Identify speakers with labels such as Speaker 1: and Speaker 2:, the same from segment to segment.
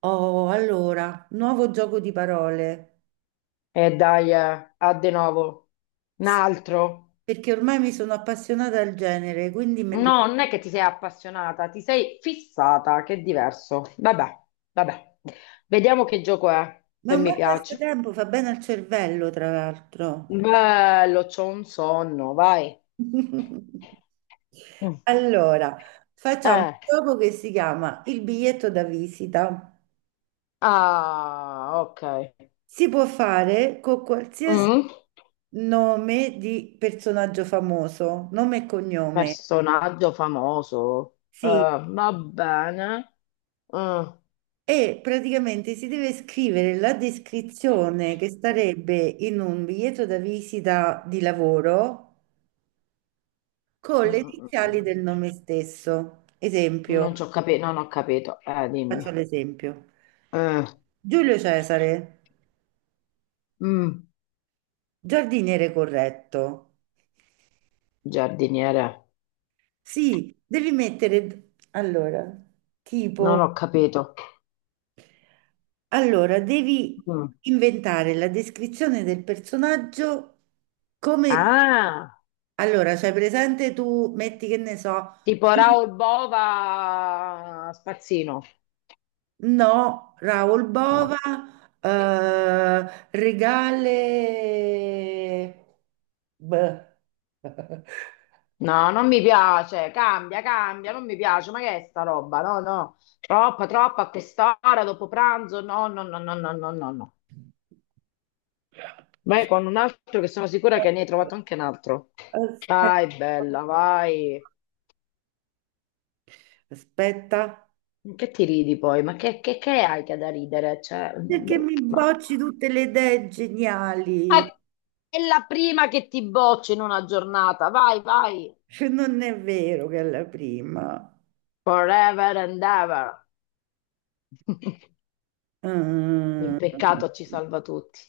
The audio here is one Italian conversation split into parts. Speaker 1: Oh, allora, nuovo gioco di parole.
Speaker 2: E dai, a de novo. Un
Speaker 1: Sì,
Speaker 2: altro?
Speaker 1: perché ormai mi sono appassionata al genere, quindi
Speaker 2: No, non è che ti sei appassionata, ti sei fissata, che è diverso. Vabbè, vabbè. Vediamo che gioco è,
Speaker 1: ma è
Speaker 2: se
Speaker 1: un
Speaker 2: mi
Speaker 1: bel
Speaker 2: piace.
Speaker 1: passatempo, fa bene al cervello, tra l'altro.
Speaker 2: Bello, c'ho un sonno, vai. Mm.
Speaker 1: Allora, facciamo un
Speaker 2: Eh.
Speaker 1: gioco che si chiama il biglietto da visita.
Speaker 2: Ah, ok.
Speaker 1: Si può fare con qualsiasi
Speaker 2: Mm.
Speaker 1: nome di personaggio famoso, nome e cognome.
Speaker 2: Personaggio famoso.
Speaker 1: Sì,
Speaker 2: Va bene. Mm.
Speaker 1: e praticamente si deve scrivere la descrizione che starebbe in un biglietto da visita di lavoro con
Speaker 2: Mm,
Speaker 1: le
Speaker 2: mm, mm.
Speaker 1: iniziali del nome stesso. Esempio,
Speaker 2: Non ho capito. Dimmi.
Speaker 1: faccio l'esempio.
Speaker 2: Eh,
Speaker 1: Giulio Cesare,
Speaker 2: mm,
Speaker 1: giardiniere corretto.
Speaker 2: giardiniere.
Speaker 1: Sì, devi mettere, allora, tipo,
Speaker 2: Non ho capito.
Speaker 1: allora, devi
Speaker 2: Mm.
Speaker 1: inventare la descrizione del personaggio come,
Speaker 2: Ah,
Speaker 1: allora, cioè presente tu, metti che ne so.
Speaker 2: tipo Raoul Bova Spazzino.
Speaker 1: No, Raul
Speaker 2: No.
Speaker 1: Bova, regale... Beh.
Speaker 2: No, non mi piace. Cambia, cambia, non mi piace. Ma che è sta roba? No, no. Troppa, troppa a quest'ora, dopo pranzo. No, no, no, no, no, no, no, no. Vai con un altro che sono sicura che ne hai trovato anche un altro.
Speaker 1: Aspetta.
Speaker 2: Vai, bella, vai.
Speaker 1: Aspetta,
Speaker 2: Che ti ridi poi? Ma che hai che da ridere? Cioè,
Speaker 1: perché
Speaker 2: boh,
Speaker 1: mi
Speaker 2: ma...
Speaker 1: bocci tutte le idee geniali?
Speaker 2: Ah, è la prima che ti boccio in una giornata. Vai, vai.
Speaker 1: Cioè, non è vero che è la prima.
Speaker 2: Forever and ever. Il
Speaker 1: Mm.
Speaker 2: peccato ci salva tutti.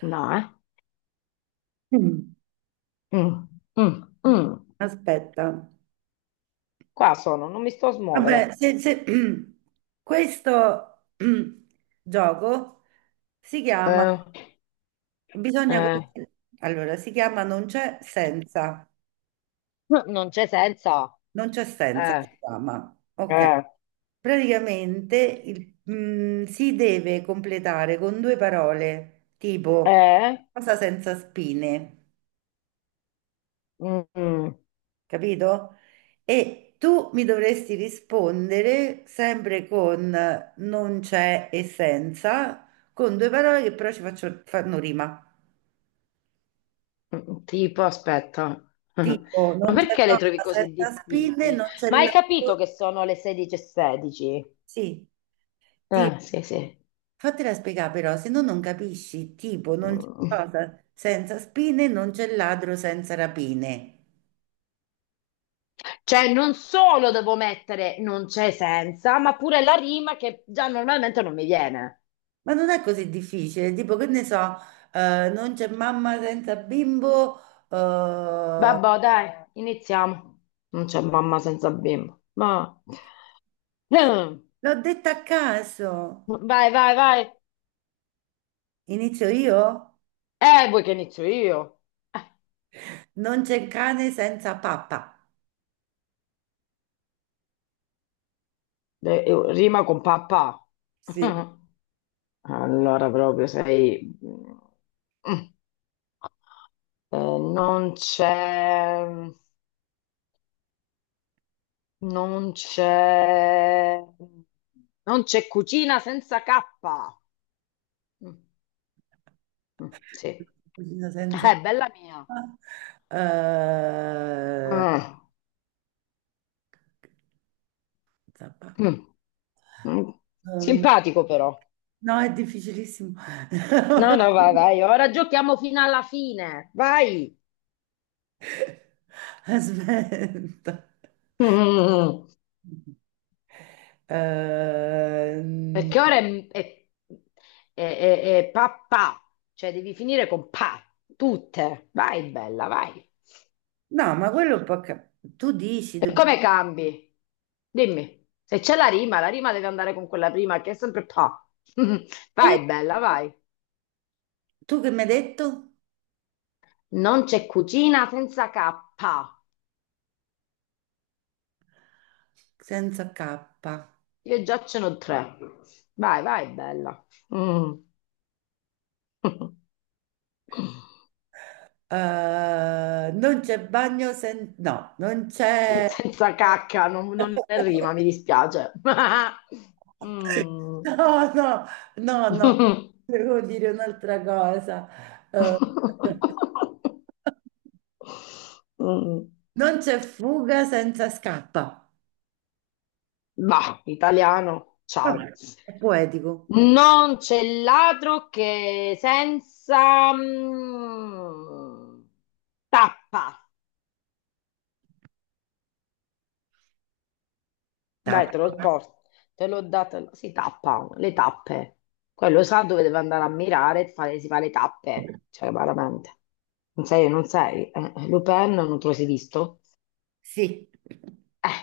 Speaker 2: No, eh? Mm, mm, mm.
Speaker 1: Aspetta.
Speaker 2: Qua sono, non mi sto a
Speaker 1: Vabbè,
Speaker 2: smuovere.
Speaker 1: questo gioco si chiama,
Speaker 2: Eh,
Speaker 1: bisogna,
Speaker 2: eh.
Speaker 1: allora, si chiama non c'è senza,
Speaker 2: Non c'è senso.
Speaker 1: non c'è senza, si
Speaker 2: Eh,
Speaker 1: chiama, ok.
Speaker 2: eh,
Speaker 1: Praticamente si deve completare con due parole, tipo
Speaker 2: eh.
Speaker 1: cosa senza spine,
Speaker 2: Mm, mm.
Speaker 1: capito? E tu mi dovresti rispondere sempre con non c'è e senza, con due parole che però fanno rima.
Speaker 2: Mm, tipo, aspetta,
Speaker 1: Tipo,
Speaker 2: ma
Speaker 1: non c'è
Speaker 2: perché le trovi
Speaker 1: sosta
Speaker 2: così
Speaker 1: senza spine,
Speaker 2: difficili?
Speaker 1: non c'è
Speaker 2: Ma hai capito
Speaker 1: latte.
Speaker 2: che sono le 16:16?
Speaker 1: Sì, tipo,
Speaker 2: Ah, sì, sì.
Speaker 1: fatela spiegare però, se no non capisci. Tipo, non c'è
Speaker 2: Mm.
Speaker 1: cosa senza spine, non c'è ladro senza rapine.
Speaker 2: Cioè, non solo devo mettere non c'è senza, ma pure la rima che già normalmente non mi viene.
Speaker 1: Ma non è così difficile, tipo, che ne so, non c'è mamma senza bimbo, eh,
Speaker 2: Vabbè, dai, iniziamo. Non c'è mamma senza bimbo. Ma... Mm.
Speaker 1: l'ho detta a caso.
Speaker 2: Vai, vai, vai.
Speaker 1: Inizio io?
Speaker 2: Vuoi che inizio io?
Speaker 1: Non c'è cane senza pappa.
Speaker 2: Rima con papà.
Speaker 1: Sì.
Speaker 2: Allora proprio sei... Mm. Eh, non c'è... Non c'è... Non c'è cucina senza K. Mm, mm, sì.
Speaker 1: Cucina senza
Speaker 2: Bella mia.
Speaker 1: pappa. Eh,
Speaker 2: Ah,
Speaker 1: senza pappa.
Speaker 2: mm, mm.
Speaker 1: Eh,
Speaker 2: Simpatico però.
Speaker 1: No, è difficilissimo.
Speaker 2: No, no, vai, vai. Ora giochiamo fino alla fine. Vai.
Speaker 1: Aspetta.
Speaker 2: Mm.
Speaker 1: Ehm,
Speaker 2: Perché ora è pa pa, cioè devi finire con pa, tutte. Vai, bella, vai.
Speaker 1: no, ma quello è un po' tu dici,
Speaker 2: E come cambi? Dimmi, se c'è la rima deve andare con quella prima che è sempre pa.
Speaker 1: eh,
Speaker 2: Vai, bella, vai.
Speaker 1: tu che mi hai detto?
Speaker 2: Non c'è cucina senza K.
Speaker 1: Senza K.
Speaker 2: Io già ce n'ho tre. Vai, vai, bella. Mm.
Speaker 1: Non c'è bagno senza... No, non c'è...
Speaker 2: Senza cacca, non è rima, mi dispiace. Mm.
Speaker 1: No, no, no, no, devo dire un'altra cosa. Eh,
Speaker 2: Mm,
Speaker 1: non c'è fuga senza scappa.
Speaker 2: bah, italiano, ciao.
Speaker 1: Vabbè, è poetico.
Speaker 2: Non c'è ladro che senza tappa. Dai,
Speaker 1: Tappa.
Speaker 2: te lo porto. Te l'ho data. Si tappa, le tappe. Quello sa dove deve andare a mirare e fare, si fa le tappe. Cioè, veramente. Non sei, non sei. Lupin non te lo sei visto?
Speaker 1: Sì.
Speaker 2: Eh,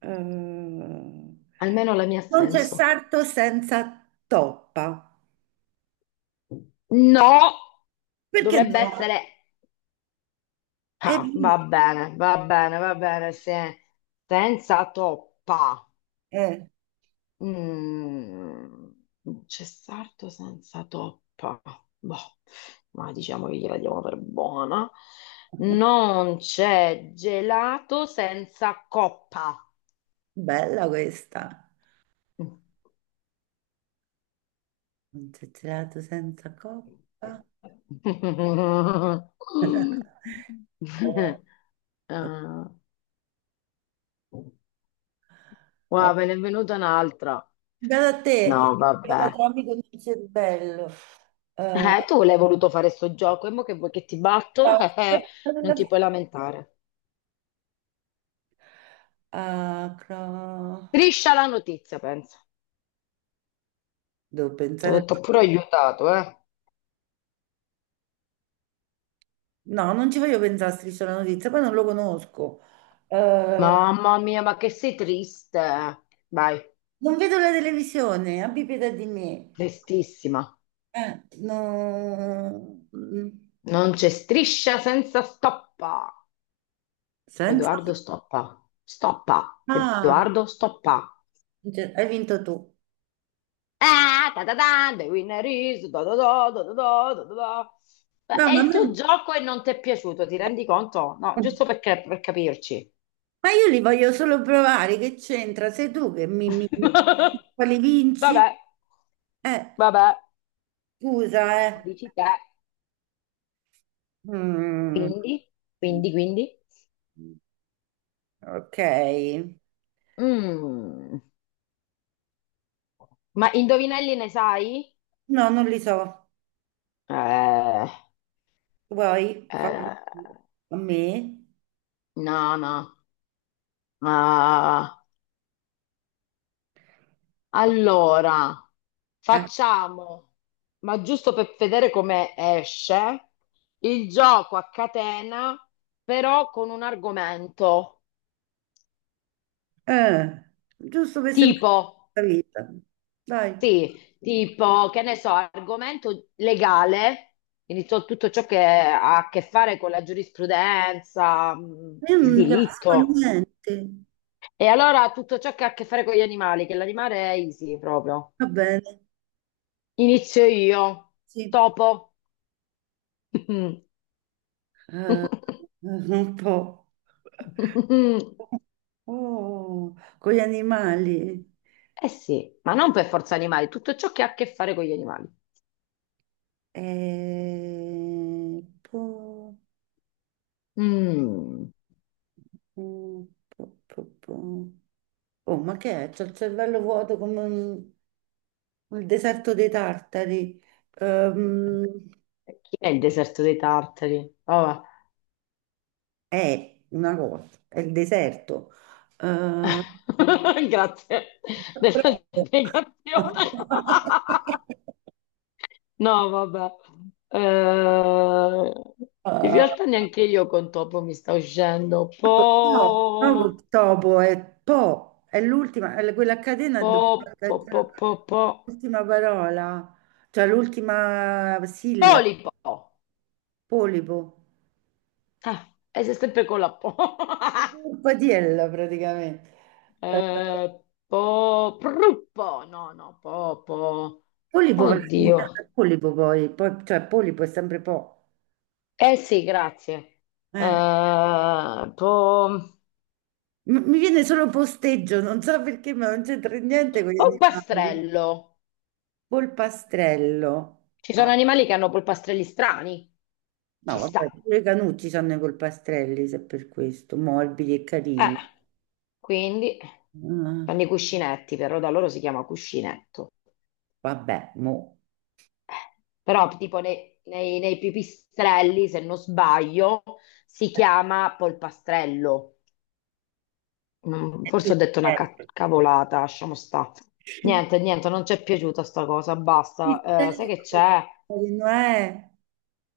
Speaker 1: Non
Speaker 2: almeno la mia ha
Speaker 1: c'è
Speaker 2: senso.
Speaker 1: sarto senza toppa.
Speaker 2: No!
Speaker 1: Perché
Speaker 2: Dovrebbe
Speaker 1: no?
Speaker 2: essere...
Speaker 1: È
Speaker 2: Ah, va
Speaker 1: lì.
Speaker 2: bene, va bene, va bene, se- senza toppa.
Speaker 1: Eh.
Speaker 2: Mm, c'è sarto senza toppa. Boh, ma diciamo che gliela diamo per buona. Non c'è gelato senza coppa.
Speaker 1: Bella questa. Non c'è gelato senza coppa.
Speaker 2: Ah,
Speaker 1: Oh,
Speaker 2: guarda, me ne è venuta un'altra.
Speaker 1: guarda te,
Speaker 2: No,
Speaker 1: guarda
Speaker 2: vabbè.
Speaker 1: Tommy con il cervello. Eh,
Speaker 2: Tu l'hai voluto fare sto gioco, e mo che vuoi che ti batto? Non ti puoi lamentare.
Speaker 1: ah, cro-
Speaker 2: Striscia la notizia, penso.
Speaker 1: devo
Speaker 2: Ti ho
Speaker 1: pensare.
Speaker 2: detto pure aiutato, eh?
Speaker 1: No, non ci voglio pensare a Striscia la notizia, poi non lo conosco. Eh,
Speaker 2: Mamma mia, ma che sei triste. Vai,
Speaker 1: non vedo la televisione, abbi pietà di me.
Speaker 2: tristissima.
Speaker 1: No.
Speaker 2: Non c'è striscia senza stoppa.
Speaker 1: Senza...
Speaker 2: Edoardo stoppa. Stoppa.
Speaker 1: Ah,
Speaker 2: Edoardo stoppa.
Speaker 1: cioè, hai vinto tu.
Speaker 2: Ah, ta ta ta, the winner is da da da da da da da da da. Beh,
Speaker 1: No,
Speaker 2: è il tuo gioco e non ti è piaciuto, ti rendi conto? No, giusto perché, per capirci.
Speaker 1: ma io li voglio solo provare, che c'entra? Sei tu che mi... mi... quali vinci?
Speaker 2: Vabbè,
Speaker 1: Eh,
Speaker 2: vabbè,
Speaker 1: scusa, eh.
Speaker 2: lo dici te.
Speaker 1: Mm.
Speaker 2: Quindi, quindi, quindi.
Speaker 1: Ok.
Speaker 2: Mm. Ma indovinelli ne sai?
Speaker 1: No, non li so.
Speaker 2: Eh,
Speaker 1: Vuoi farli
Speaker 2: eh,
Speaker 1: a me?
Speaker 2: no, no. Ah, allora,
Speaker 1: Eh,
Speaker 2: facciamo, ma giusto per vedere come esce, il gioco a catena, però con un argomento.
Speaker 1: eh, giusto per sembrare
Speaker 2: Tipo,
Speaker 1: la vita. Dai,
Speaker 2: sì, tipo, che ne so, argomento legale, quindi tutto ciò che ha a che fare con la giurisprudenza,
Speaker 1: io
Speaker 2: il
Speaker 1: non ne capisco
Speaker 2: diritto,
Speaker 1: niente.
Speaker 2: e allora tutto ciò che ha a che fare con gli animali, che l'animale è easy proprio.
Speaker 1: Va bene,
Speaker 2: Inizio io,
Speaker 1: sì.
Speaker 2: topo.
Speaker 1: Un po'. Oh, con gli animali.
Speaker 2: Eh sì, ma non per forza animali, tutto ciò che ha a che fare con gli animali.
Speaker 1: Po,
Speaker 2: Mm.
Speaker 1: po, po, po. Oh, ma che è? C'ho il cervello vuoto come un- Il deserto dei tartari. Ehm,
Speaker 2: Chi è il deserto dei tartari? Oh,
Speaker 1: è una cosa, è il deserto. Ehm,
Speaker 2: grazie della
Speaker 1: proprio.
Speaker 2: spiegazione. No, vabbè. Eh, in
Speaker 1: Ah,
Speaker 2: realtà neanche io con topo mi sta uscendo.
Speaker 1: no, no, col
Speaker 2: Po,
Speaker 1: topo è po, è l'ultima, è quella a catena
Speaker 2: po,
Speaker 1: dove
Speaker 2: po, po, po, po.
Speaker 1: l'ultima parola, cioè l'ultima sillaba,
Speaker 2: Polipo.
Speaker 1: polipo,
Speaker 2: Ah, e sei sempre con la po.
Speaker 1: un patiello praticamente. Ehm,
Speaker 2: Po, pruppo. No, no, po, po.
Speaker 1: Polipo va a finire
Speaker 2: Oddio.
Speaker 1: a polipo cioè polipo è sempre po'.
Speaker 2: Eh sì, grazie.
Speaker 1: Eh.
Speaker 2: Po.
Speaker 1: Mi viene solo posteggio, non so perché, ma non c'entra niente con gli animali.
Speaker 2: Polpastrello.
Speaker 1: Polpastrello.
Speaker 2: Ci sono
Speaker 1: Ah,
Speaker 2: animali che hanno polpastrelli strani.
Speaker 1: no,
Speaker 2: Ci
Speaker 1: vabbè,
Speaker 2: sta.
Speaker 1: pure i canucci hanno i polpastrelli, se per questo, morbidi e carini.
Speaker 2: Eh, quindi
Speaker 1: Ah,
Speaker 2: fanno i cuscinetti, però da loro si chiama cuscinetto.
Speaker 1: vabbè, mo.
Speaker 2: Però tipo nei pipistrelli, se non sbaglio, si chiama polpastrello. Mm, forse ho detto una
Speaker 1: Pistello.
Speaker 2: cavolata, lasciamo sta. Niente, niente, non ci è piaciuta sta cosa, basta. Sai
Speaker 1: Pistello.
Speaker 2: che c'è?
Speaker 1: Non è?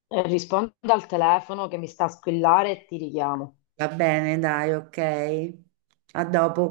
Speaker 2: Rispondo al telefono che mi sta a squillare e ti richiamo.
Speaker 1: Va bene, dai, ok. A dopo.